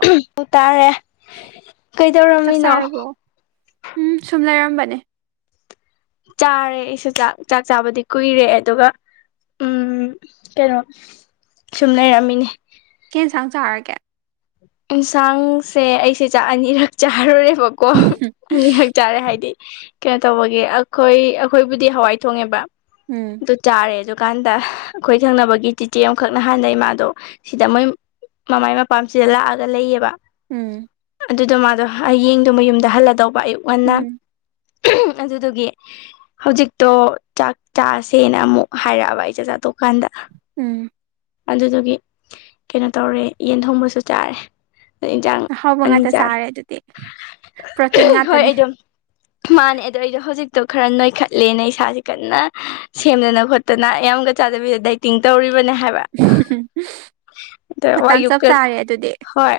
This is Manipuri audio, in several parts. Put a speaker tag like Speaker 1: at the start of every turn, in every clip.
Speaker 1: [unintelligible] ꯎꯝ ꯇꯥꯔꯦ
Speaker 2: ꯆꯥꯛ
Speaker 1: ꯀꯩꯗꯧꯔꯝꯃꯤꯅꯣ
Speaker 2: ꯆꯥꯔꯕꯣ ꯎꯝ ꯁꯨꯝ ꯂꯩꯔꯝꯕꯅꯦ
Speaker 1: ꯆꯥꯔꯦ ꯑꯩꯁꯨ ꯆꯥꯛ ꯆꯥꯛ ꯆꯥꯕꯗꯤ ꯀꯨꯏꯔꯦ ꯑꯗꯨꯒ ꯎꯝ ꯀꯩꯅꯣ ꯁꯨꯝ ꯂꯩꯔꯝꯃꯤ
Speaker 2: ꯁꯥꯡ ꯆꯥꯔꯒꯦ
Speaker 1: ꯑꯦꯟꯁꯥꯡꯁꯦ ꯑꯩꯁꯦ ꯆꯥꯛ ꯑꯅꯤꯔꯛ ꯆꯥꯔꯨꯔꯦ ꯀꯣ ꯑꯅꯤꯈꯛ ꯆꯥꯔꯦ ꯍꯥꯏꯗꯤ ꯀꯩꯅꯣꯇꯧꯕꯒꯤ ꯑꯈꯣꯏ ꯑꯈꯣꯏꯕꯨꯗꯤ ꯍꯋꯥꯏ ꯊꯣꯡꯉꯦꯕ
Speaker 2: ꯎꯝ
Speaker 1: ꯑꯗꯨ ꯆꯥꯔꯦ ꯑꯗꯨ ꯀꯥꯟꯗ ꯑꯈꯣꯏ ꯊꯪꯅꯕꯒꯤ ꯆꯤꯆꯦ ꯑꯃꯈꯛ ꯅꯍꯥꯟꯗꯩ ꯃꯥꯗꯣ ꯁꯤꯗ ꯃꯣꯏ ꯃꯃꯥꯏ ꯃꯥꯞ ꯄꯥꯝꯁꯤꯗ ꯂꯥꯛꯑꯒ ꯂꯩꯌꯦꯕ
Speaker 2: ꯎꯝ
Speaker 1: ꯑꯗꯨꯗꯣ ꯃꯥꯗꯣ ꯍꯌꯦꯡꯗꯨ ꯃꯌꯨꯝꯗ ꯍꯜꯂꯗꯧꯕ ꯑꯌꯨꯛ ꯉꯟꯅ
Speaker 2: ꯎꯝ
Speaker 1: ꯑꯗꯨꯗꯨꯒꯤ ꯍꯧꯖꯤꯛꯇꯣ ꯆꯥꯛ ꯆꯥꯁꯦꯅ ꯑꯃꯨꯛ ꯍꯥꯏꯔꯛꯑꯕ ꯑꯩ ꯆꯥꯛ ꯆꯥ ꯇꯣꯛꯀꯥꯟꯗ
Speaker 2: ꯎꯝ
Speaker 1: ꯑꯗꯨꯗꯨꯒꯤ ꯀꯩꯅꯣ ꯇꯧꯔꯦ ꯌꯦꯟ ꯊꯣꯡꯕꯁꯨ ꯆꯥꯔꯦ ꯏꯟꯖꯥꯡ
Speaker 2: ꯑꯍꯥꯎꯕ
Speaker 1: ꯑꯅꯤ
Speaker 2: ꯉꯥꯛꯇ
Speaker 1: ꯆꯥꯔꯦ
Speaker 2: ꯑꯗꯨꯗꯤ ꯄ꯭ꯔꯣꯇꯤꯟ
Speaker 1: ꯍꯣꯏ
Speaker 2: ꯉꯥꯛꯇꯅꯦ
Speaker 1: ꯑꯩ ꯗꯣ ꯃꯥꯟꯅꯦ ꯑꯩꯗꯣ ꯑꯩꯗꯣ ꯍꯧꯖꯤꯛꯇꯣ ꯈꯥꯔ ꯅꯣꯏꯈꯠꯂꯦꯅ ꯏꯁꯥꯁꯦ ꯀꯟꯅ ꯁꯦꯝꯗꯅ ꯈꯣꯠꯇꯅ ꯌꯥꯝꯒ ꯆꯥꯗꯕꯤꯗ ꯗꯥꯏꯇꯤꯡ ꯇꯧꯔꯤꯕꯅꯦ ꯍꯥꯏꯕ ꯑꯗꯣ
Speaker 2: ꯃꯇꯥꯡ ꯆꯞ
Speaker 1: ꯑꯌꯨꯛꯀ
Speaker 2: ꯆꯥꯔꯦ ꯑꯗꯨꯗꯤ
Speaker 1: ꯍꯣꯏ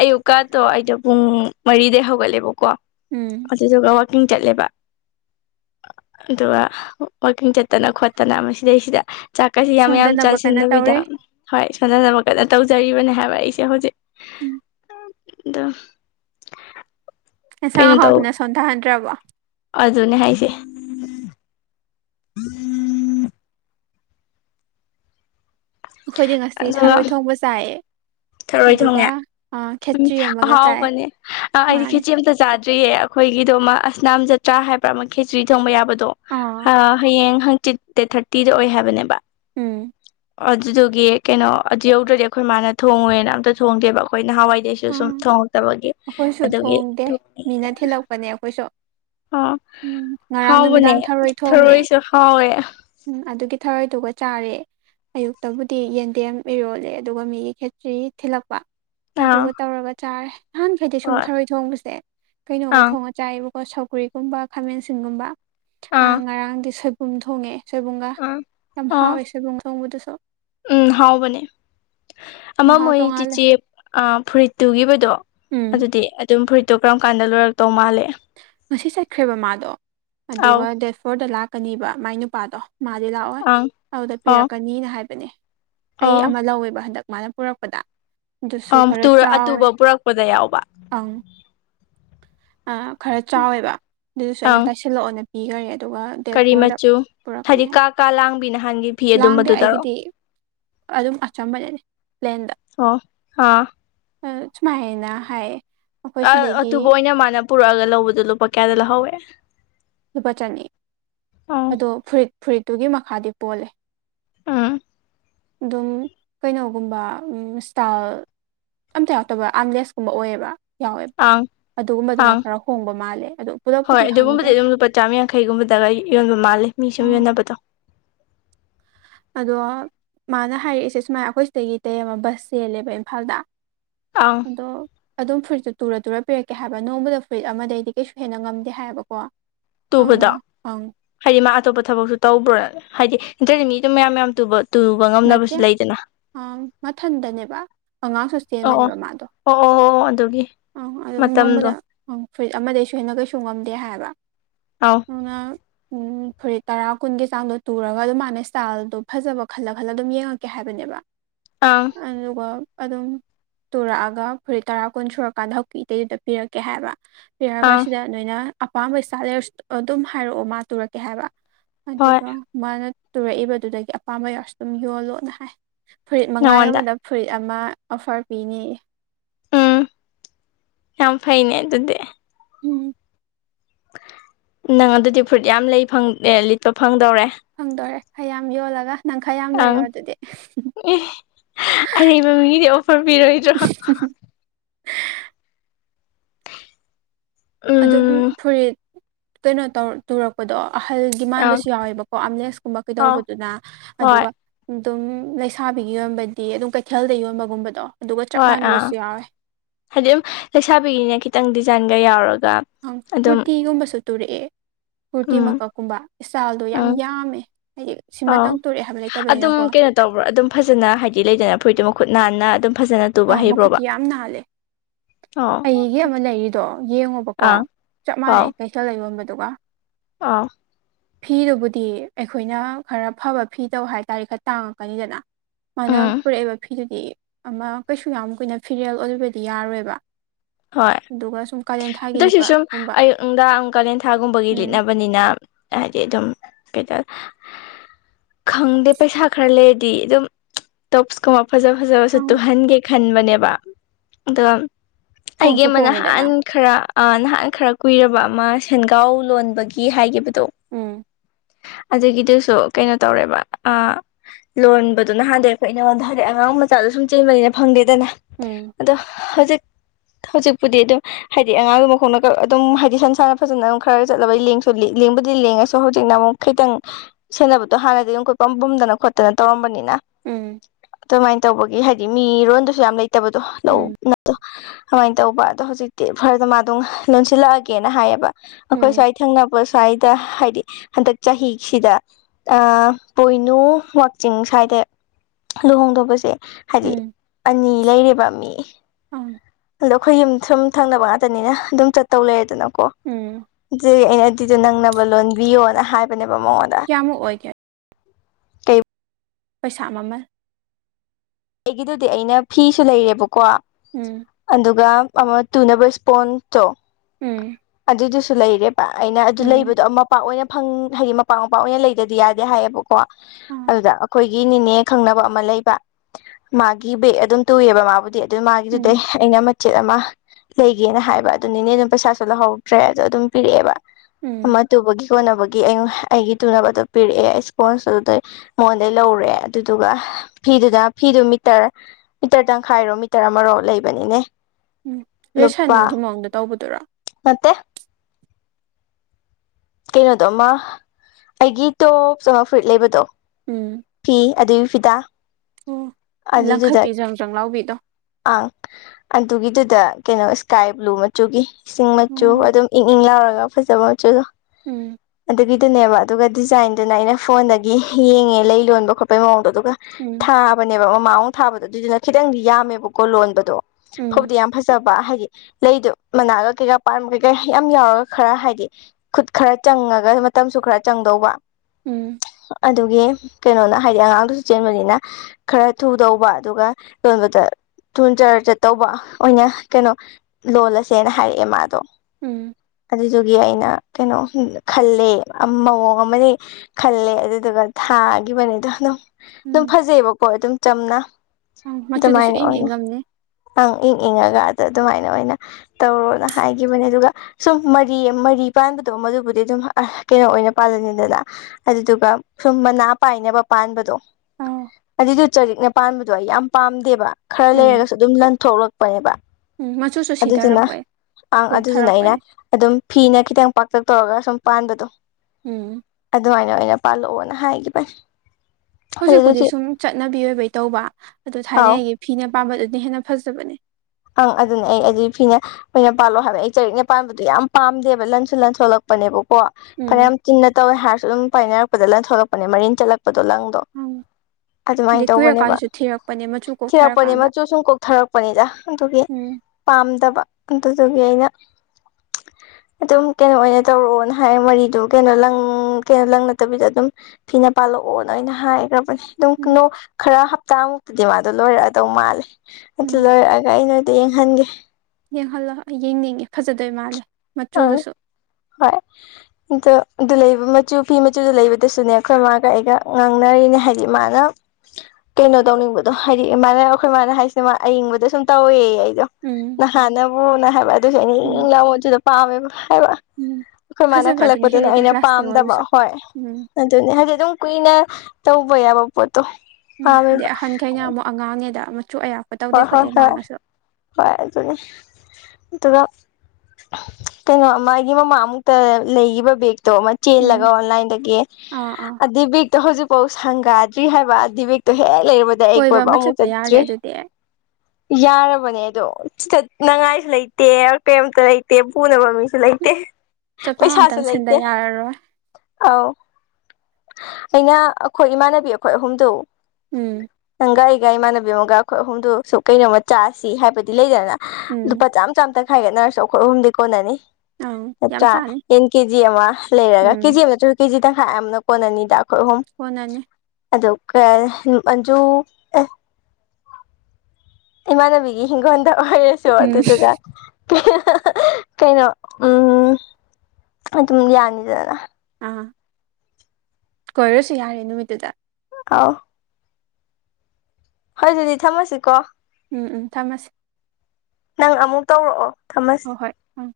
Speaker 1: ꯑꯌꯨꯛꯀꯇꯣ ꯑꯩꯗꯣ ꯄꯨꯡ ꯃꯔꯤꯗꯩ ꯍꯧꯒꯠꯂꯦꯕꯀꯣ
Speaker 2: ꯎꯝ
Speaker 1: ꯑꯗꯨꯗꯨꯒ ꯋꯥꯛꯀꯤꯡ ꯆꯠꯂꯦꯕ ꯑꯗꯨꯒ ꯋꯥꯛꯀꯤꯡ ꯆꯠꯇꯅ ꯈꯣꯠꯇꯅ ꯃꯁꯤꯗꯩꯁꯤꯗ ꯆꯥꯛꯀꯁꯤ ꯌꯥꯝ ꯌꯥꯝ
Speaker 2: ꯁꯣꯟꯗꯅꯕ ꯀꯟꯅ
Speaker 1: ꯆꯥꯁꯤꯟꯗꯕꯤꯗ
Speaker 2: ꯇꯧꯔꯤ
Speaker 1: ꯍꯣꯏ ꯁꯥꯟꯅꯅꯕ ꯀꯟꯅ ꯇꯧꯖꯔꯤꯕꯅꯦ ꯍꯥꯏꯕ ꯑꯩꯁꯦ ꯍꯧꯖꯤꯛ
Speaker 2: ꯎꯝ
Speaker 1: ꯗꯣ
Speaker 2: ꯑꯦꯟꯁꯥꯡ ꯑꯍꯥꯎꯕꯅ ꯁꯣꯟꯊꯍꯟꯗ꯭ꯔꯕꯣ
Speaker 1: ꯑꯗꯨꯅꯦ ꯍꯥꯏꯁꯦ
Speaker 2: ꯑꯈꯣꯏꯗꯤ ꯉꯁꯤ
Speaker 1: ꯑꯗꯨꯒ
Speaker 2: ꯊꯔꯣꯏ ꯊꯣꯡꯕ ꯆꯥꯏꯌꯦ
Speaker 1: ꯊꯔꯣꯏ
Speaker 2: ꯑꯗꯨꯒ
Speaker 1: ꯊꯣꯡꯉꯦ
Speaker 2: ꯑꯥ
Speaker 1: ꯎꯝ
Speaker 2: ꯈꯦꯆ꯭ꯔꯤ ꯑꯃꯒ ꯆꯥꯏ
Speaker 1: ꯑꯍꯥꯎꯕꯅꯦ ꯑꯩꯗꯤ
Speaker 2: ꯃꯥꯅꯦ
Speaker 1: ꯈꯦꯆꯤ ꯑꯝꯇ ꯆꯥ ꯗ꯭ꯔꯤꯌꯦ ꯑꯈꯣꯏꯒꯤꯗꯣ ꯑꯃ ꯑꯁꯅꯥꯝ ꯖꯇ꯭ꯔꯥ ꯍꯥꯏꯕ꯭ꯔꯥ ꯑꯃ ꯈꯦꯆ꯭ꯔꯤ ꯊꯣꯡꯕ ꯌꯥꯕꯗꯣ
Speaker 2: ꯑꯥ
Speaker 1: ꯍꯌꯦꯡ ꯆꯤꯠ ꯗꯦꯠ ꯊꯥꯔꯇꯤꯗ ꯑꯣꯏ ꯍꯥꯏꯕꯅꯦꯕ
Speaker 2: ꯎꯝ
Speaker 1: ꯑꯗꯨꯗꯨꯒꯤ ꯀꯩꯅꯣ ꯑꯗꯨ ꯌꯧꯗ꯭ꯔꯗꯤ ꯑꯈꯣꯏ ꯃꯥꯅ ꯊꯣꯡꯉꯣꯏꯅ ꯑꯝꯇ ꯊꯣꯡꯗꯦꯕ ꯑꯈꯣꯏ ꯅꯍꯋꯥꯏꯗꯩꯁꯨ ꯁꯨꯝ ꯊꯣꯡꯉꯛꯇꯕꯒꯤ
Speaker 2: ꯑꯈꯣꯏꯁꯨ
Speaker 1: ꯑꯗꯨꯒꯤ
Speaker 2: ꯊꯣꯡꯗꯦ
Speaker 1: ꯊꯣꯡꯉꯦ
Speaker 2: ꯃꯤꯅ ꯊꯤꯜꯂꯛꯄꯅꯦ ꯑꯈꯣꯏꯁꯨ
Speaker 1: ꯑꯥ
Speaker 2: ꯎꯝ ꯉꯔꯥꯡ
Speaker 1: ꯍꯥꯎꯕꯅꯦ
Speaker 2: ꯅꯨꯃꯤꯗꯥꯡ ꯊꯔꯣꯏ ꯊꯣꯡꯉꯦ
Speaker 1: ꯊꯔꯣꯏꯁꯨ ꯍꯥꯎꯋꯦ
Speaker 2: ꯎꯝ ꯑꯗꯨꯒꯤ ꯊꯔꯣꯏꯗꯨꯒ ꯆꯥꯔꯦ ꯑꯌꯨꯛꯇꯕꯨꯗꯤ ꯌꯦꯟꯗꯦꯝ ꯏꯔꯣꯜꯂꯦ ꯑꯗꯨꯒ ꯃꯤꯒꯤ ꯈꯦꯆ꯭ꯔꯤ ꯊꯤꯜꯂꯛꯄ
Speaker 1: ꯑꯥ
Speaker 2: ꯑꯗꯨꯒ ꯇꯧꯔꯒ ꯆꯥꯔꯦ ꯅꯍꯥꯟꯈꯩꯗꯤ ꯁꯨꯝ
Speaker 1: ꯍꯣꯏ
Speaker 2: ꯊꯔꯣꯏ ꯊꯣꯡꯕꯁꯦ ꯀꯩꯅꯣꯒ
Speaker 1: ꯑꯥ
Speaker 2: ꯊꯣꯡꯉ ꯆꯥꯏꯌꯦꯕ ꯀꯣ ꯁꯧꯒ꯭ꯔꯤꯒꯨꯝꯕ ꯈꯥꯃꯦꯟꯁꯤꯟꯒꯨꯝꯕ
Speaker 1: ꯑꯥ
Speaker 2: ꯉꯔꯥꯡꯗꯤ ꯁꯣꯏꯕꯨꯝ ꯊꯣꯡꯉꯦ ꯁꯣꯏꯕꯨꯝꯒ
Speaker 1: ꯑꯥ
Speaker 2: ꯌꯥꯝ
Speaker 1: ꯑꯥ
Speaker 2: ꯍꯥꯎꯋꯦ ꯁꯣꯏꯕꯨꯝ ꯊꯣꯡꯕꯗꯨꯁꯨ
Speaker 1: ꯎꯝ ꯍꯥꯎꯕꯅꯦ ꯑꯃ
Speaker 2: ꯃꯍꯥꯎ
Speaker 1: ꯃꯣꯏ
Speaker 2: ꯇꯣꯡꯉꯥꯜꯂꯦ
Speaker 1: ꯆꯤꯆꯦ ꯑꯥ ꯐꯨꯔꯤꯠ ꯇꯨꯒꯤꯕꯗꯣ
Speaker 2: ꯎꯝ
Speaker 1: ꯑꯗꯨꯗꯤ ꯑꯗꯨꯝ ꯐꯨꯔꯤꯠꯇꯣ ꯀꯔꯝ ꯀꯥꯟꯗ ꯂꯣꯏꯔꯛꯇꯧ ꯃꯥꯜꯂꯦ
Speaker 2: ꯉꯁꯤ ꯆꯠꯈ꯭ꯔꯦꯕ ꯃꯥꯗꯣ
Speaker 1: ꯑꯧ
Speaker 2: ꯑꯗꯨꯒ ꯗꯦꯠ ꯐꯣꯔꯗ ꯂꯥꯛꯀꯅꯤꯕ ꯃꯥꯏ ꯅꯨꯄꯥꯗꯣ ꯃꯥꯗꯤ ꯂꯥꯛꯑꯣꯏ
Speaker 1: ꯑꯪ
Speaker 2: ꯑꯗꯨꯗ
Speaker 1: ꯑꯣ
Speaker 2: ꯄꯤꯔꯛꯀꯅꯤꯅ ꯍꯥꯏꯕꯅꯦ ꯑꯩ
Speaker 1: ꯑꯣ
Speaker 2: ꯑꯃ ꯂꯧꯋꯦꯕ ꯍꯟꯗꯛ ꯃꯥꯅ ꯄꯨꯔꯛꯄꯗ
Speaker 1: ꯑ
Speaker 2: ꯑꯗꯨꯁꯨ ꯈꯥꯔ ꯆꯥꯎꯋꯦ
Speaker 1: ꯑꯇꯨꯕ ꯄꯨꯔꯛꯄꯗ ꯌꯥꯎꯕ
Speaker 2: ꯑꯪ ꯑꯥ ꯈꯥꯔ ꯆꯥꯎꯋꯦꯕ ꯑꯗꯨꯁꯨ
Speaker 1: ꯑꯪ
Speaker 2: ꯑꯩꯅ ꯇꯥꯏꯁꯤꯜꯂꯛꯑꯣꯅ ꯄꯤꯈꯔꯦ ꯑꯗꯨꯒ ꯗꯦꯠ
Speaker 1: ꯀꯔꯤ
Speaker 2: ꯐꯣꯔꯗ
Speaker 1: ꯃꯆꯨ
Speaker 2: ꯄꯨꯔꯛꯀꯅꯤ
Speaker 1: ꯍꯥꯏꯗꯤ
Speaker 2: ꯍꯥꯏ
Speaker 1: ꯀꯥ ꯀꯥ ꯂꯥꯡꯕꯤ ꯅꯍꯥꯟꯒꯤ ꯐꯤ
Speaker 2: ꯂꯥꯡꯗꯦ
Speaker 1: ꯑꯗꯨꯝꯕꯗꯨꯗꯔꯣ
Speaker 2: ꯑꯩꯒꯤꯗꯤ ꯑꯗꯨꯝ ꯑꯆꯝꯕꯗꯅꯤ ꯄ꯭ꯂꯦꯟꯗ
Speaker 1: ꯑꯣ ꯑꯥ
Speaker 2: ꯑꯥ ꯁꯨꯃꯥꯏ ꯍꯥꯏꯅ ꯍꯥꯏ
Speaker 1: ꯑ ꯑꯇꯨꯕꯨ ꯑꯩꯅ ꯃꯥꯅ ꯄꯨꯔꯛꯑꯒ ꯂꯧꯕꯗꯣ ꯂꯨꯄꯥ ꯀꯌꯥꯗ ꯂꯧꯍꯧꯋꯦ
Speaker 2: ꯂꯨꯄꯥ ꯆꯥꯅꯤ
Speaker 1: ꯑꯪ
Speaker 2: ꯑꯗꯣ ꯐꯨꯔꯤꯠ ꯐꯨꯔꯤꯠꯇꯨꯒꯤ ꯃꯈꯥꯗꯤ ꯄꯣꯜꯂꯦ
Speaker 1: ꯑꯝ
Speaker 2: ꯑꯗꯨꯝ ꯀꯩꯅꯣꯒꯨꯝꯕ ꯎꯝ ꯁ꯭ꯇꯥꯏꯜ ꯑꯝꯇ ꯌꯥꯎꯔꯛꯇꯕ ꯑꯥꯝꯂꯦꯁꯀꯨꯝꯕ ꯑꯣꯏꯌꯦꯕ ꯌꯥꯎꯋꯦꯕ
Speaker 1: ꯑꯪ
Speaker 2: ꯑꯗꯨꯒꯨꯝꯕꯗꯨꯅ
Speaker 1: ꯑꯪ
Speaker 2: ꯈꯥꯔ ꯍꯣꯡꯕ ꯃꯥꯜꯂꯦ ꯑꯗꯨ
Speaker 1: ꯍꯣꯏ
Speaker 2: ꯄꯨꯂꯛꯄꯨꯗꯤ ꯍꯪꯗꯦ
Speaker 1: ꯑꯗꯨꯒꯨꯝꯕꯗꯤ ꯑꯗꯨꯝ ꯂꯨꯄꯥ ꯆꯥꯝꯃ ꯌꯥꯡꯈꯩꯒꯨꯝꯕꯗꯒ ꯌꯣꯟꯕ ꯃꯥꯜꯂꯦ ꯃꯤ ꯁꯨꯝ ꯌꯣꯟꯅꯕꯗꯣ
Speaker 2: ꯑꯗꯣ ꯃꯥꯅ ꯍꯥꯏꯔꯛꯏꯁꯦ ꯁꯨꯃꯥꯏꯅ ꯑꯈꯣꯏ ꯁꯤꯗꯒꯤ ꯏꯇꯩ ꯑꯃ ꯕꯁ ꯆꯦꯜꯂꯦꯕ ꯏꯝꯐꯥꯜꯗ
Speaker 1: ꯑꯪ
Speaker 2: ꯑꯗꯣ ꯑꯗꯝ ꯐꯨꯔꯤꯠꯇꯣ ꯇꯨꯔ ꯇꯨꯔ ꯄꯤꯔꯛꯀꯦ ꯍꯥꯏꯕ ꯅꯣꯡꯃꯗ ꯐꯨꯔꯤꯠ ꯑꯃꯗꯩꯗꯤ ꯀꯩꯁꯨ ꯍꯦꯟꯅ ꯉꯝꯗꯦ ꯍꯥꯏꯕꯀꯣ
Speaker 1: ꯇꯨꯕꯗꯣ ꯍꯥꯏꯗꯤ ꯃꯥ ꯑꯇꯣꯞꯄ ꯊꯕꯛꯁꯨ ꯇꯧꯕ꯭ꯔꯣ ꯍꯥꯏꯗꯤ [unintelligible] ꯃꯤꯗꯣ ꯃꯌꯥꯝ ꯃꯌꯥꯝ ꯇꯨꯕ ꯇꯨꯕ
Speaker 2: ꯅꯠꯇꯦ
Speaker 1: ꯉꯝꯗꯕꯁꯨ ꯂꯩꯗꯅ
Speaker 2: ꯑꯪ ꯃꯊꯟꯗꯅꯦꯕ ꯑꯉꯥꯡꯁꯨ
Speaker 1: ꯑꯣ ꯑꯣ
Speaker 2: ꯆꯦꯟꯕꯅꯦꯕ ꯃꯥꯗꯣ
Speaker 1: ꯑꯣ ꯑꯣ ꯑꯣ ꯑꯗꯨꯒꯤ
Speaker 2: ꯑꯪ ꯑꯗꯨꯝ
Speaker 1: ꯃꯇꯝꯗꯣ
Speaker 2: ꯅꯣꯡꯃꯗ ꯑꯪ ꯐꯨꯔꯤꯠ ꯑꯃꯗꯩꯁꯨ ꯍꯦꯟꯅ ꯀꯩꯁꯨ ꯉꯝꯗꯦ ꯍꯥꯏꯕ
Speaker 1: ꯑꯧ
Speaker 2: ꯄꯨꯔ [unintelligible] ꯎꯝ ꯐꯨꯔꯤꯠ ꯇꯔꯥ ꯀꯨꯟꯒꯤ ꯆꯥꯡꯗꯣ ꯇꯨꯔꯒ ꯑꯗꯨꯃꯥꯏꯅ ꯁ꯭ꯇꯥꯏꯜꯗꯣ ꯐꯖꯕ ꯈꯜꯂꯛ ꯈꯜꯂ ꯑꯗꯨꯝ ꯌꯦꯡꯉꯛꯀꯦ ꯍꯥꯏꯕꯅꯦꯕ
Speaker 1: ꯑꯪ
Speaker 2: ꯑꯗꯨꯒ ꯑꯗꯨꯝ ꯇꯨꯔꯛꯑꯒ ꯐꯨꯔꯤꯠ ꯇꯔꯥ ꯀꯨꯟ ꯁꯨꯔꯀꯥꯟꯗ ꯍꯧꯖꯤꯛꯀꯤ ꯏꯇꯩꯗꯨꯗ ꯄꯤꯔꯛꯀꯦ ꯍꯥꯏꯌꯦꯕ ꯄꯤꯔꯒ
Speaker 1: ꯑꯪ
Speaker 2: ꯁꯤꯗ ꯅꯣꯏꯅ ꯑꯄꯥꯝꯕ ꯁ꯭ꯇꯥꯏꯜ ꯂꯩꯔ ꯑꯗꯨꯝ ꯍꯥꯏꯔꯛꯑꯣ ꯃꯥ ꯇꯨꯔꯛꯀꯦ ꯍꯥꯏꯕ
Speaker 1: ꯍꯣꯏ
Speaker 2: ꯑꯗꯨꯒ ꯃꯥꯅ ꯇꯨꯔꯛꯏꯕꯗꯨꯗꯒꯤ ꯑꯄꯥꯝꯕ ꯌꯥꯎꯔꯁꯨ ꯑꯗꯨꯝ ꯌꯣꯜꯂꯣꯅ ꯍꯥꯏ ꯐꯨꯔꯤꯠ ꯃꯉꯥ
Speaker 1: ꯅꯉꯣꯟꯗ
Speaker 2: ꯌꯣꯟꯕꯗ ꯐꯨꯔꯤꯠ ꯑꯃ ꯑꯣꯐꯔ ꯄꯤꯅꯤꯌꯦ
Speaker 1: ꯎꯝ ꯌꯥꯝ ꯐꯩꯅꯦ ꯑꯗꯨꯗꯤ
Speaker 2: ꯎꯝ
Speaker 1: ꯅꯪ ꯑꯗꯨꯗꯤ ꯐꯨꯔꯤꯠ ꯌꯥꯝ ꯂꯩ ꯂꯤꯠꯄ ꯐꯪꯗꯧꯔꯦ
Speaker 2: ꯐꯪꯗꯣꯔꯦ ꯈꯔ ꯌꯥꯝ ꯌꯣꯜꯂꯒ ꯅꯪ ꯈ ꯌꯥꯝ
Speaker 1: ꯑꯪ
Speaker 2: ꯂꯩꯔꯣ ꯑꯗꯨꯗꯤ ꯎ
Speaker 1: ꯑꯦ ꯑꯔꯩꯕ ꯃꯤꯒꯤꯗꯤ ꯑꯣꯐꯔ ꯄꯤꯔꯣꯏꯗ꯭ꯔꯣ
Speaker 2: ꯑꯗꯨꯝ
Speaker 1: ꯎꯝ
Speaker 2: ꯐꯨꯔꯤꯠ ꯀꯩꯅꯣ ꯇꯧ ꯇꯨꯔꯛꯄꯗꯣ ꯑꯍꯜꯒꯤ
Speaker 1: ꯑꯪ
Speaker 2: ꯃꯥꯟꯕꯁꯨ ꯌꯥꯎꯋꯦꯕꯀꯣ ꯑꯝꯂꯦꯛꯁꯀꯨꯝꯕ
Speaker 1: ꯑꯧ
Speaker 2: ꯀꯩꯗꯧꯕꯗꯨꯅ
Speaker 1: ꯍꯣꯏ
Speaker 2: ꯑꯗꯨꯒ ꯑꯗꯨꯝ ꯂꯩꯁꯥꯕꯤꯒꯤ ꯌꯣꯟꯕꯗꯤ ꯑꯗꯨꯝ ꯀꯩꯊꯦꯜꯗ ꯌꯣꯟꯕꯒꯨꯝꯕꯗꯣ ꯑꯗꯨꯒ ꯆꯞ
Speaker 1: ꯍꯣꯏ ꯑꯥ
Speaker 2: ꯃꯥꯟꯅꯕꯁꯨ ꯌꯥꯎꯋꯦ
Speaker 1: ꯍꯥꯏꯗꯤ ꯑꯗꯨꯝ ꯂꯩꯁꯥꯕꯤꯒꯤꯅꯦꯅ ꯈꯤꯇꯪ ꯗꯤꯖꯥꯏꯟꯒ ꯌꯥꯎꯔꯒ
Speaker 2: ꯑꯪ
Speaker 1: ꯑꯗꯨꯝ
Speaker 2: ꯀꯨꯔꯇꯤꯒꯨꯝꯕꯁꯨ ꯇꯨꯔꯛꯑꯦ ꯀꯨꯔꯇꯤ
Speaker 1: ꯎꯝ
Speaker 2: ꯃꯀꯛꯀꯨꯝꯕ ꯏꯁꯇꯥꯏꯜꯗꯣ ꯌꯥꯝ ꯌꯥꯝꯃꯦ ꯍꯥꯏꯗꯤ
Speaker 1: ꯑꯥꯎ
Speaker 2: ꯁꯤꯃꯇꯪ ꯇꯨꯔꯛꯑꯦ ꯍꯥꯏꯕ
Speaker 1: ꯑꯗꯨꯝ
Speaker 2: ꯂꯩꯇꯕꯅꯤꯅꯀꯣ
Speaker 1: ꯀꯩꯅꯣ ꯇꯧꯕ꯭ꯔꯥ ꯑꯗꯨꯝ ꯐꯖꯅ ꯍꯥꯏꯗꯤ ꯂꯩꯗꯅ ꯐꯨꯔꯤꯠꯇꯣ ꯃꯈꯨꯠ ꯅꯥꯟꯅ ꯑꯗꯨꯝ ꯐꯖꯅ ꯇꯨꯕ
Speaker 2: ꯑꯥ
Speaker 1: ꯍꯩꯕ꯭ꯔꯣꯕ
Speaker 2: ꯃꯈꯨꯠꯇꯤ ꯌꯥꯝ ꯅꯥꯜꯂꯦ
Speaker 1: ꯑꯣ
Speaker 2: ꯑꯩꯒꯤ ꯑꯃ
Speaker 1: ꯑꯗꯨꯗꯤ
Speaker 2: ꯂꯩꯔꯤꯗꯣ ꯌꯦꯡꯉꯣꯕꯀꯣ
Speaker 1: ꯑꯥ
Speaker 2: ꯆꯞ ꯃꯥꯟꯅꯩ ꯀꯩꯊꯦꯜꯗ ꯌꯣꯟꯕꯗꯨꯒ
Speaker 1: ꯑꯥ
Speaker 2: ꯐꯤꯗꯨꯕꯨꯗꯤ ꯑꯩꯈꯣꯏꯅ ꯈꯔ ꯐꯕ ꯐꯤ ꯇꯧ ꯍꯥꯏ ꯇꯥꯔꯦ ꯈꯔ ꯇꯥꯡꯉꯛꯀꯅꯤꯗꯅ ꯃꯥꯅ
Speaker 1: ꯎꯝ
Speaker 2: ꯄꯨꯔꯛꯏꯕ ꯐꯤꯗꯨꯗꯤ ꯑꯃ ꯀꯩꯁꯨ ꯌꯥꯝ ꯀꯨꯏꯅ ꯐꯤꯔꯦꯜ ꯑꯣꯏꯕꯗꯤ ꯌꯥꯔꯣꯏꯕ ꯑꯗꯨꯒ ꯁꯨꯝ ꯀꯥꯂꯦꯟ ꯊꯥꯒꯤ
Speaker 1: ꯑꯗꯨꯑꯣꯏꯁꯨ ꯁꯨꯝ
Speaker 2: ꯂꯤꯠꯄꯒꯨꯝꯕ
Speaker 1: ꯑꯌꯨꯛ ꯅꯨꯡꯗꯥꯡ ꯀꯥꯂꯦꯟꯊꯥꯒꯨꯝꯕꯒꯤ
Speaker 2: ꯎꯝ
Speaker 1: ꯂꯤꯠꯅꯕꯅꯤꯅ ꯍꯥꯏꯗꯤ ꯑꯗꯨꯝ ꯀꯦꯇꯔ ꯈꯪꯗꯦ ꯄꯩꯁꯥ ꯈꯔ ꯂꯩꯔꯗꯤ ꯑꯗꯨꯝ ꯇꯣꯞ ꯀꯨꯝꯕ ꯐꯖ ꯐꯖꯕꯁꯨ
Speaker 2: ꯑꯪ
Speaker 1: ꯇꯨꯍꯟꯒꯦ ꯈꯟꯕꯅꯦꯕ ꯑꯗꯣ ꯑꯩꯒꯤ
Speaker 2: ꯍꯣꯡꯁꯨ ꯍꯣꯡꯉꯤꯗꯅ
Speaker 1: ꯑꯃꯅꯍꯥꯟ ꯈꯔ ꯅꯍꯥꯟ ꯈꯔ ꯀꯨꯏꯔꯕ ꯑꯃ ꯁꯦꯟꯒ꯭ꯔꯥꯎ ꯂꯣꯟꯕꯒꯤ ꯍꯥꯏꯒꯤꯕ ꯗꯣ
Speaker 2: ꯎꯝ
Speaker 1: ꯑꯗꯨꯒꯤꯗꯨꯁꯨ ꯀꯩꯅꯣ ꯇꯧꯔꯦꯕ ꯑ ꯂꯣꯟꯕꯗꯨ ꯅꯍꯥꯟꯗꯤ ꯑꯩꯈꯣꯏ ꯏ ꯅꯉꯣꯟꯗ ꯍꯥꯏꯔꯛꯑꯦ ꯑꯉꯥꯡ ꯃꯆꯥꯗꯣ ꯁꯨꯝ ꯆꯦꯟꯕꯅꯤꯅ ꯐꯪꯗꯦ ꯗꯅ
Speaker 2: ꯎꯝ
Speaker 1: ꯑꯗꯣ ꯍꯧꯖꯤꯛ ꯍꯧꯖꯤꯛꯄꯨꯗꯤ ꯑꯗꯨꯝ ꯍꯥꯏꯗꯤ ꯑꯉꯥꯡꯗꯨ ꯃꯈꯣꯡꯅ ꯑꯗꯨꯝ ꯍꯥꯏꯗꯤ ꯁꯟ ꯁꯥꯅ ꯐꯖꯅ ꯑꯗꯨꯝ ꯈꯔ ꯆꯠꯂꯕ ꯂꯦꯡꯁꯨ ꯂꯦꯡꯕꯨꯗꯤ ꯂꯦꯡꯉꯁꯨ ꯍꯧꯖꯤꯛ ꯑꯃꯨꯛ ꯈꯤꯇꯪ ꯁꯦꯟꯅꯕꯗꯣ ꯍꯥꯟꯅꯗꯤ ꯑꯗꯨ ꯀꯣꯏꯄꯝ ꯄꯨꯝꯗꯅ ꯈꯣꯠꯇꯅ ꯇꯧꯔꯝꯕꯅꯤꯅ
Speaker 2: ꯎꯝ
Speaker 1: ꯑꯗꯨꯃꯥꯏꯅ ꯇꯧꯕꯒꯤ ꯍꯥꯏꯗꯤ ꯃꯤꯔꯣꯟꯗꯁꯨ ꯌꯥꯝ ꯂꯩꯇꯕꯗꯣꯅꯗꯣ
Speaker 2: ꯎꯝ
Speaker 1: ꯑꯗꯨꯃꯥꯏꯅ ꯇꯧꯕ ꯑꯗꯣ ꯍꯧꯖꯤꯛ ꯇꯤ ꯐꯔꯗ ꯃꯥꯗꯣ ꯂꯣꯟꯁꯤꯜꯂꯛꯑꯒꯦꯅ ꯍꯥꯏꯌꯦꯕ ꯑꯩꯈꯣꯏ
Speaker 2: ꯎꯝ
Speaker 1: ꯁ꯭ꯋꯥꯏ ꯊꯦꯡꯅꯕ ꯁ꯭ꯋꯥꯏ ꯗ ꯍꯥꯏꯗꯤ ꯍꯟꯗꯛ ꯆꯍꯤꯁꯤꯗ ꯑ ꯄꯣꯏꯅꯨ ꯋꯥꯛꯆꯤꯡ ꯁ꯭ꯋꯥꯏꯗ ꯂꯨꯍꯣꯡꯗꯧꯕꯁꯦ ꯍꯥꯏꯗꯤ
Speaker 2: ꯎꯝ
Speaker 1: ꯑꯅꯤ ꯂꯩꯔꯦꯕ ꯃꯤ
Speaker 2: ꯑꯪ
Speaker 1: ꯑꯗꯣ ꯑꯩꯈꯣꯏ ꯌꯨꯝ ꯁꯨꯝ ꯊꯪꯅꯕ ꯉꯥꯛꯇꯅꯤꯅ ꯑꯗꯨꯝ ꯆꯠꯇꯧ ꯂꯩꯔꯦꯗꯅꯀꯣ
Speaker 2: ꯎꯝ
Speaker 1: ꯑꯗꯨꯗꯤ ꯑꯩꯅ ꯗꯤꯗ ꯅꯪꯅꯕ ꯂꯣꯟꯕꯤꯌꯣꯅ ꯍꯥꯏꯕꯅꯦꯕ ꯃꯉꯣꯟꯗ
Speaker 2: ꯀꯌꯥꯃꯨꯛ ꯑꯣꯏꯒꯦ
Speaker 1: ꯀꯩ
Speaker 2: ꯄꯩꯁꯥ ꯃꯃꯜ
Speaker 1: ꯑꯩꯒꯤꯗꯨꯗꯤ ꯑꯩꯅ ꯐꯤꯁꯨ ꯂꯩꯔꯦꯕꯀꯣ
Speaker 2: ꯎꯝ
Speaker 1: ꯑꯗꯨꯒ ꯑꯃ ꯇꯨꯅꯕ ꯏꯁꯄꯣꯟ ꯇꯣ
Speaker 2: ꯎꯝ
Speaker 1: ꯑꯗꯨꯏꯗꯨꯁꯨ ꯂꯩꯔꯦꯕ ꯑꯩꯅ ꯑꯗꯨ
Speaker 2: ꯎꯝ
Speaker 1: ꯂꯩꯕꯗꯣ ꯃꯄꯥꯛ ꯑꯣꯏꯅ ꯐꯪ ꯍꯥꯏꯗꯤ ꯃꯄꯥꯛ ꯃꯄꯥꯛ ꯑꯣꯏꯅ ꯂꯩꯗꯗꯤ ꯌꯥꯗꯦ ꯍꯥꯏꯌꯦꯕꯀꯣ
Speaker 2: ꯑꯥ
Speaker 1: ꯑꯗꯨꯗ ꯑꯈꯣꯏꯒꯤ ꯅꯤꯅꯦ ꯈꯪꯅꯕ ꯑꯃ ꯂꯩꯕ ꯃꯥꯒꯤ ꯕꯦꯒ ꯑꯗꯨꯝ ꯇꯨꯏꯑꯕ ꯃꯥꯕꯨꯗꯤ ꯑꯗꯨ ꯃꯥꯒꯤꯗꯨꯗꯩ
Speaker 2: ꯎꯝ
Speaker 1: ꯑꯩꯅ ꯑꯃ ꯆꯦꯠ ꯑꯃ ꯂꯩꯒꯦꯅ ꯍꯥꯏꯕ ꯑꯗꯨꯅꯤꯅꯦ ꯑꯗꯨꯝ ꯄꯩꯁꯥꯁꯨ ꯂꯧꯍꯧꯗ꯭ꯔꯦ ꯑꯗꯣ ꯑꯗꯨꯝ ꯄꯤꯔꯛꯑꯦꯕ
Speaker 2: ꯎꯝ
Speaker 1: ꯑꯃ ꯇꯨꯕꯒꯤ ꯇꯧꯅꯕꯒꯤ ꯑꯩ ꯑꯩꯒꯤ ꯇꯨꯅꯕꯗꯣ ꯄꯤꯔꯛꯑꯦ ꯑꯩ ꯏꯁꯄꯣꯟꯁ ꯑꯗꯨꯗꯩ ꯃꯉꯣꯟꯗꯩ ꯂꯧꯔꯦ ꯑꯗꯨꯗꯨꯒ ꯐꯤꯗꯨꯗ ꯐꯤꯗꯨ ꯃꯤꯇꯔ ꯃꯤꯇꯔ ꯇꯪꯈꯥꯏꯔꯣ ꯃꯤꯇꯔ ꯑꯃꯔꯣ ꯂꯩꯕꯅꯤꯅꯦ
Speaker 2: ꯎꯝ
Speaker 1: ꯂꯨꯄꯥ
Speaker 2: ꯔꯦꯁꯟꯒꯤ ꯃꯑꯣꯡꯗ ꯇꯧꯕꯗꯨꯔꯣ
Speaker 1: ꯅꯠꯇꯦ ꯀꯩꯅꯣꯗꯣ ꯑꯃ ꯑꯩꯒꯤ ꯇꯣꯞꯁ ꯑꯃ ꯐꯨꯔꯤꯠ ꯂꯩꯕꯗꯣ
Speaker 2: ꯎꯝ
Speaker 1: ꯐꯤ ꯑꯗꯨꯏ ꯐꯤꯗꯥ
Speaker 2: ꯑꯣ
Speaker 1: ꯑꯗꯨꯗꯨꯗ
Speaker 2: ꯂꯪꯈꯠꯄꯤ ꯖꯪ ꯖꯪ ꯂꯥꯎꯕꯤꯗꯣ
Speaker 1: ꯑꯥ ꯑꯗꯨꯒꯤꯗꯨꯗ ꯀꯩꯅꯣ ꯁ꯭ꯀꯥꯏ ꯕ꯭ꯂꯨ ꯃꯆꯨꯒꯤ ꯏꯁꯤꯡ ꯃꯆꯨ
Speaker 2: ꯎꯝ
Speaker 1: ꯑꯗꯨꯝ ꯏꯪ ꯏꯪ ꯂꯥꯎꯔꯒ ꯐꯖꯕ ꯃꯆꯨꯗꯣ
Speaker 2: ꯎꯝ
Speaker 1: ꯑꯗꯨꯅꯦꯕ ꯑꯗꯨꯒ ꯗꯤꯖꯥꯏꯟꯗꯨꯅ ꯑꯩꯅ ꯐꯣꯟꯗꯒꯤ ꯌꯦꯡꯉꯦ ꯂꯩ ꯂꯣꯟꯕ ꯈꯣꯠꯄꯒꯤ ꯃꯑꯣꯡꯗꯣ ꯑꯗꯨꯒ
Speaker 2: ꯎꯝ
Speaker 1: ꯊꯥ ꯃꯑꯣꯡ ꯊꯥꯕꯗꯣ ꯑꯗꯨꯗꯨꯅ ꯈꯤꯇꯪꯗꯤ ꯌꯥꯝꯃꯦꯕꯀꯣ ꯂꯣꯟꯕꯗꯣ
Speaker 2: ꯎꯝ
Speaker 1: ꯐꯕꯨꯗꯤ ꯌꯥꯝ ꯐꯖꯕ ꯍꯥꯏꯗꯤ ꯂꯩꯗꯣ ꯃꯅꯥꯒ ꯀꯩꯀꯥ ꯄꯥꯟꯕ ꯀꯩꯀꯥ ꯌꯥꯝ ꯌꯥꯎꯔꯒ ꯈꯥꯔ ꯍꯥꯏꯗꯤ ꯈꯨꯠ ꯈꯥꯔ ꯆꯪ ꯆꯪꯉꯒ ꯃꯇꯝꯁꯨ ꯈꯥꯔ ꯆꯪꯗꯧꯕ
Speaker 2: ꯎꯝ
Speaker 1: ꯒꯤ ꯀꯩꯅꯣꯅ ꯍꯥꯏꯗꯤ ꯑꯉꯥꯡꯗꯨꯁꯨ ꯆꯦꯟꯕꯅꯤꯅ ꯈꯥꯔ ꯊꯨꯗꯧꯕ ꯑꯗꯨꯒ ꯂꯣꯟꯕꯗꯣ ꯊꯨꯟ ꯖꯔ ꯆꯠꯇꯧꯕ ꯑꯣꯏꯅ ꯀꯩꯅꯣ ꯂꯣꯜꯂꯁꯦꯅ ꯍꯥꯏꯔꯛꯑꯦ ꯃꯥꯗꯣ
Speaker 2: ꯎꯝ
Speaker 1: ꯑꯗꯨꯗꯨꯒꯤ ꯑꯩꯅ ꯀꯩꯅꯣ ꯈꯜꯂꯦ ꯃꯑꯣꯡ ꯑꯃꯗꯤ ꯈꯜꯂꯦ ꯑꯗꯨꯗꯨꯒ ꯊꯥꯈꯤꯕꯅꯤꯗ ꯑꯗꯨꯝ ꯑꯗꯨꯝ
Speaker 2: ꯎꯝ
Speaker 1: ꯐꯖꯩꯕ ꯑꯗꯨꯝ ꯆꯝꯅ
Speaker 2: ꯑꯪ
Speaker 1: ꯑꯗꯨꯃꯥꯏ
Speaker 2: ꯃꯆꯨꯗꯨꯁꯨ ꯏꯪ
Speaker 1: ꯑꯣꯏꯅ
Speaker 2: ꯏꯪꯉꯝꯅꯤ
Speaker 1: ꯑ ꯏꯪꯏꯪ ꯑꯗꯨꯝꯃꯥꯏꯅ ꯑꯣꯏꯅ ꯇꯧꯔꯣꯅ ꯍꯥꯏꯒꯤꯕꯅꯦ ꯑꯗꯨꯒ ꯁꯨꯝ ꯃꯔꯤ ꯃꯔꯤ ꯄꯥꯟꯕꯣ ꯑꯗꯨꯕꯨꯗꯤ ꯑꯗꯨꯝ ꯑꯍ ꯀꯩꯅꯣ ꯑꯣꯏꯅ ꯄꯥꯜꯂꯅꯤꯗꯅ ꯑꯗꯨꯗꯨꯒ ꯁꯨꯝ ꯃꯅꯥ ꯄꯥꯏꯅꯕ ꯄꯥꯟꯕꯗꯣ
Speaker 2: ꯑꯥꯎ
Speaker 1: ꯑꯗꯨꯏꯗꯨ ꯆꯔꯤꯛꯅ ꯄꯥꯟꯕꯗꯣ ꯑꯩ ꯌꯥꯝ ꯄꯥꯝꯗꯦꯕ ꯈꯥꯔ
Speaker 2: ꯎꯝ
Speaker 1: ꯂꯩꯔꯒꯁꯨ ꯑꯗꯨꯝ ꯂꯟꯊꯣꯛꯂꯛꯄꯅꯦꯕ
Speaker 2: ꯎꯝ ꯃꯆꯨꯁꯨ
Speaker 1: ꯑꯗꯨꯗꯨꯅ
Speaker 2: ꯁꯤꯊꯔꯛꯄꯩ
Speaker 1: ꯑꯪ ꯑꯗꯨꯗꯨꯅ ꯑꯩꯅ
Speaker 2: ꯀꯣꯛꯊꯔꯛꯄꯅꯦ
Speaker 1: ꯑꯗꯨꯝ ꯐꯤꯅ ꯈꯤꯇꯪ ꯄꯥꯛ ꯇꯣꯔꯒ ꯁꯨꯝ ꯄꯥꯟꯕꯗꯣ
Speaker 2: ꯎꯝ
Speaker 1: [unintelligible] ꯄꯥꯜꯂꯛꯑꯣꯅ ꯍꯥꯏꯈꯤꯕ
Speaker 2: ꯍꯧꯖꯤꯛꯄꯨꯗꯤ ꯁꯨꯝ ꯆꯠꯅꯕꯤ ꯑꯣꯏꯕꯩ ꯇꯧꯕ ꯑꯗꯨ
Speaker 1: ꯑꯥꯎ
Speaker 2: ꯊꯥꯏꯅꯉꯩꯒꯤ ꯐꯤꯅ ꯑꯄꯥꯕꯗꯨꯅ ꯍꯦꯟꯅ ꯐꯖꯕꯅꯦ
Speaker 1: ꯑꯪ ꯑꯗꯨꯅꯦ ꯑꯩ ꯑꯗꯨ ꯐꯤꯅ ꯑꯣꯏꯅ ꯄꯥꯜꯂꯣ ꯍꯥꯏꯕ ꯑꯩ ꯆꯔꯤꯛꯅ ꯄꯥꯟꯕꯗꯨ ꯌꯥꯝ ꯄꯥꯝꯗꯦꯕ ꯂꯟꯁꯨꯟ ꯂꯟ ꯊꯣꯛꯂꯛꯄꯅꯦꯕꯀꯣ ꯀꯣ
Speaker 2: ꯎꯝ
Speaker 1: ꯐꯅꯌꯥꯝ ꯆꯤꯟꯅ ꯇꯧꯋꯦ ꯍꯥꯏꯔꯁꯨ ꯑꯗꯨꯝ ꯄꯥꯏꯅꯔꯛꯄꯗ ꯂꯪꯟꯊꯣꯛꯂꯛꯄꯅꯦ ꯃꯔꯤꯟ ꯆꯠꯂꯛꯄꯗꯣ ꯂꯪꯗꯣ ꯑꯗꯨꯃꯥꯏꯅ
Speaker 2: ꯑꯗꯩ
Speaker 1: ꯇꯧꯕꯅꯦꯕ
Speaker 2: ꯀꯨꯏꯔꯀꯥꯟꯗꯁꯨ ꯊꯤꯔꯛꯄꯅꯦ ꯃꯆꯨ
Speaker 1: ꯊꯤꯔꯛꯄꯅꯦ
Speaker 2: ꯀꯣꯛꯊꯔꯀꯥꯟꯗ
Speaker 1: ꯃꯆꯨ ꯁꯨꯝ ꯀꯣꯛꯊꯔꯛꯄꯅꯤꯗ ꯑꯗꯨꯒꯤ
Speaker 2: ꯎꯝ
Speaker 1: ꯄꯥꯝꯗꯕ ꯑꯗꯨꯗꯨꯒꯤ ꯑꯩꯅ ꯑꯗꯨꯝ ꯀꯩꯅꯣ ꯑꯣꯏꯅ ꯇꯧꯔꯛꯑꯣꯅ ꯍꯥꯏ ꯃꯔꯤꯗꯣ ꯀꯩꯅꯣ ꯂꯪ ꯀꯩꯅꯣ ꯂꯪ ꯅꯠꯇꯕꯤꯗ ꯑꯗꯨꯝ ꯐꯤꯅ ꯄꯥꯜꯂ [unintelligible] ꯑꯣꯅ ꯑꯩꯅ ꯍꯥꯏꯒꯞ ꯑꯗꯨꯝ
Speaker 2: ꯎꯝ
Speaker 1: ꯀꯩꯅꯣ ꯈꯥꯔ ꯍꯞꯇꯥꯃꯨꯛꯇꯗꯤ ꯃꯥꯗꯣ ꯂꯣꯏꯔꯛꯑꯗꯧ ꯃꯥꯜꯂꯦ ꯑꯗꯨ
Speaker 2: ꯎꯝ
Speaker 1: ꯂꯣꯏꯔ ꯑꯩ ꯅꯣꯏꯗ ꯌꯦꯡꯍꯟꯒꯦ
Speaker 2: ꯌꯦꯡꯍꯜꯂꯣ ꯑꯩ ꯌꯦꯡꯅꯤꯡꯉꯦ ꯐꯖꯗꯣꯏ ꯃꯥꯜꯂꯦ
Speaker 1: ꯑꯪ
Speaker 2: ꯃꯆꯨꯗꯨꯁꯨ
Speaker 1: ꯍꯣꯏ ꯑꯗꯣ ꯑꯗꯨ ꯂꯩꯕ ꯃꯆꯨ ꯐꯤ ꯃꯆꯨꯗ ꯂꯩꯕꯗꯨꯁꯨꯅꯦ ꯑꯈꯣꯏ ꯃꯥꯒ ꯑꯩꯒ ꯉꯥꯡꯅꯔꯤꯅꯦ ꯍꯥꯏꯗꯤ ꯃꯥꯅ ꯀꯩꯅꯣ ꯇꯧꯅꯤꯡꯕꯗꯣ ꯍꯥꯏꯗꯤ ꯏꯃꯥꯅ ꯑꯩꯈꯣꯏ ꯃꯥꯥꯅ ꯍꯥꯏꯁꯤꯅ ꯃꯥ ꯑꯏꯪꯕꯗꯣ ꯁꯨꯝ ꯇꯧꯋꯦꯌꯦ ꯑꯩ
Speaker 2: ꯎꯝ
Speaker 1: ꯅꯍꯥꯟꯅꯅ ꯍꯥꯏꯕ ꯑꯗꯨꯁꯨ ꯑꯩꯅ ꯏꯪ
Speaker 2: ꯎꯝ
Speaker 1: ꯏꯪ ꯂꯥꯎꯕ ꯃꯆꯨꯗꯣ ꯄꯥꯝꯃꯦ ꯍꯥꯏꯕ
Speaker 2: ꯎꯝ
Speaker 1: ꯑꯈꯣꯏ ꯃꯥꯅ
Speaker 2: ꯐꯖꯕ ꯑꯗꯨꯅ
Speaker 1: ꯈꯜꯂꯛꯄꯗꯨꯅ
Speaker 2: ꯍꯦꯜꯂꯤꯗ
Speaker 1: ꯑꯩꯅ
Speaker 2: ꯂꯥꯁꯇꯤꯡ
Speaker 1: ꯄꯥꯝꯗꯕ
Speaker 2: ꯑꯣꯏꯕꯁꯨ
Speaker 1: ꯍꯣꯏ
Speaker 2: ꯎꯝ
Speaker 1: ꯑꯗꯨꯅꯤ ꯍꯥꯏꯗꯤ ꯗꯨꯝ ꯀꯨꯏꯅ ꯇꯧꯕ ꯌꯥꯕ ꯄꯣꯠꯇꯣ
Speaker 2: ꯑꯗꯩ
Speaker 1: ꯄꯥꯝꯃꯦꯕ
Speaker 2: ꯑꯍꯟꯈꯩꯅ ꯑꯃꯨꯛ ꯑꯉꯥꯡꯅꯦꯗ ꯃꯆꯨ ꯑꯌꯥꯛꯄ ꯇꯧꯗꯦ
Speaker 1: ꯍꯣꯏ ꯍꯣꯏ
Speaker 2: ꯈꯣꯠꯇꯦ
Speaker 1: ꯍꯣꯏ
Speaker 2: ꯉꯥꯡꯉꯁꯨ
Speaker 1: ꯍꯣꯏ ꯑꯗꯨꯅꯤ ꯑꯗꯨꯒ ꯀꯩꯅꯣ ꯑꯃꯒꯤ ꯃꯃꯥꯃꯨꯛꯇ ꯂꯩꯒꯤꯕ ꯕꯦꯛ ꯇꯣ ꯑꯃ
Speaker 2: ꯎꯝ
Speaker 1: ꯆꯦꯜꯂꯒ ꯑꯣꯟꯂꯥꯏꯟꯗꯒꯤ
Speaker 2: ꯑꯥ ꯑꯥ
Speaker 1: ꯑꯗꯨ ꯕꯦꯛꯇꯣ ꯍꯧꯖꯤꯛ ꯄꯥꯎ ꯁꯪꯒꯥꯗ꯭ꯔꯤ ꯍꯥꯏꯕ ꯗ ꯨꯕꯦꯛꯇꯣ ꯍꯦꯛ ꯂꯩꯕꯗꯩ ꯑꯩ ꯀꯣꯏꯕ
Speaker 2: ꯑꯃ
Speaker 1: ꯑꯃꯨꯛꯐꯥꯎ
Speaker 2: ꯆꯠꯄ ꯌꯥꯔꯦ
Speaker 1: ꯆꯠꯇ꯭ꯔꯤ
Speaker 2: ꯑꯗꯨꯗꯤ
Speaker 1: ꯌꯥꯔꯕꯅꯦ ꯑꯗꯣ ꯆꯠꯅꯉꯥꯏꯁꯨ ꯂꯩꯇꯦ ꯀꯩꯝꯇ ꯂꯩꯇꯦ ꯄꯨꯅꯕ ꯃꯤ ꯂꯩꯇꯦ
Speaker 2: ꯆꯠꯐꯝ
Speaker 1: ꯄꯩꯁꯥꯁꯨ
Speaker 2: ꯑꯃꯇꯪ ꯁꯤꯟꯗ
Speaker 1: ꯂꯩꯇꯦ
Speaker 2: ꯌꯥꯔꯔꯣꯏ
Speaker 1: ꯑꯥꯎ ꯑꯩꯅ ꯑꯈꯣꯏ ꯏꯃꯥꯟꯅꯕꯤ ꯑꯈꯣꯏ ꯑꯍꯨꯝꯗꯣ
Speaker 2: ꯎꯝ
Speaker 1: [unintelligible] ꯏꯃꯥꯟꯅꯕꯤ ꯑꯃꯒ ꯑꯈꯣꯏ ꯑꯍꯨꯝꯗꯨ ꯁꯨꯝ ꯀꯩꯅꯣꯝꯃ ꯆꯥꯁꯤ ꯍꯥꯏꯕꯗꯤ ꯂꯩꯔꯒ
Speaker 2: ꯎꯝ
Speaker 1: ꯂꯨꯄꯥ ꯆꯥꯝ ꯆꯥꯝ ꯇꯪ ꯈꯥꯏꯒꯠꯅꯔꯁꯨ ꯑꯩꯈꯣꯏ ꯑꯍꯨꯝꯗꯤ ꯀꯣꯟꯅꯅꯤ
Speaker 2: ꯑꯪ ꯌꯥꯝ
Speaker 1: ꯅꯠꯇ꯭ꯔꯥ
Speaker 2: ꯆꯥꯅꯤ
Speaker 1: ꯌꯦꯟ ꯀꯦꯖꯤ ꯑꯃ ꯂꯩꯔꯒ
Speaker 2: ꯎꯝ
Speaker 1: ꯀꯦꯖꯤ ꯑꯃꯗꯁꯨ ꯀꯦꯖꯤ ꯇꯪꯈꯥꯏ ꯑꯃꯅ ꯀꯣꯟꯅꯅꯤꯗ ꯑꯈꯣꯏ ꯑꯍꯨꯝ
Speaker 2: ꯀꯣꯟꯅꯅꯤ
Speaker 1: ꯑꯗꯨꯒ ꯃꯟꯖꯨ ꯑꯦ ꯏꯃꯥꯟꯅꯕꯤꯒꯤ ꯍꯤꯡꯒꯣꯟꯗ ꯑꯣꯏꯔꯁꯨ
Speaker 2: ꯎꯝ
Speaker 1: ꯑꯗꯨꯗꯨꯒ ꯀꯩꯅꯣ ꯎꯝ ꯑꯗꯨꯝ ꯌꯥꯅꯤꯗꯅ
Speaker 2: ꯑ ꯀꯣꯏꯔꯨꯁꯤ ꯌꯥꯔꯦ ꯅꯨꯃꯤꯠꯇꯨꯗ
Speaker 1: ꯑꯥꯎ ꯍꯣꯏ ꯑꯗꯨꯗꯤ ꯊꯝꯃꯁꯤ ꯀꯣ
Speaker 2: ꯎꯝ ꯎꯝ ꯊꯝꯃꯁꯤ
Speaker 1: ꯅꯪ ꯑꯃꯨꯛ ꯇꯧꯔꯛꯑꯣ ꯊꯝꯃꯁꯤ
Speaker 2: ꯍꯣꯏ ꯍꯣꯏ ꯎꯝ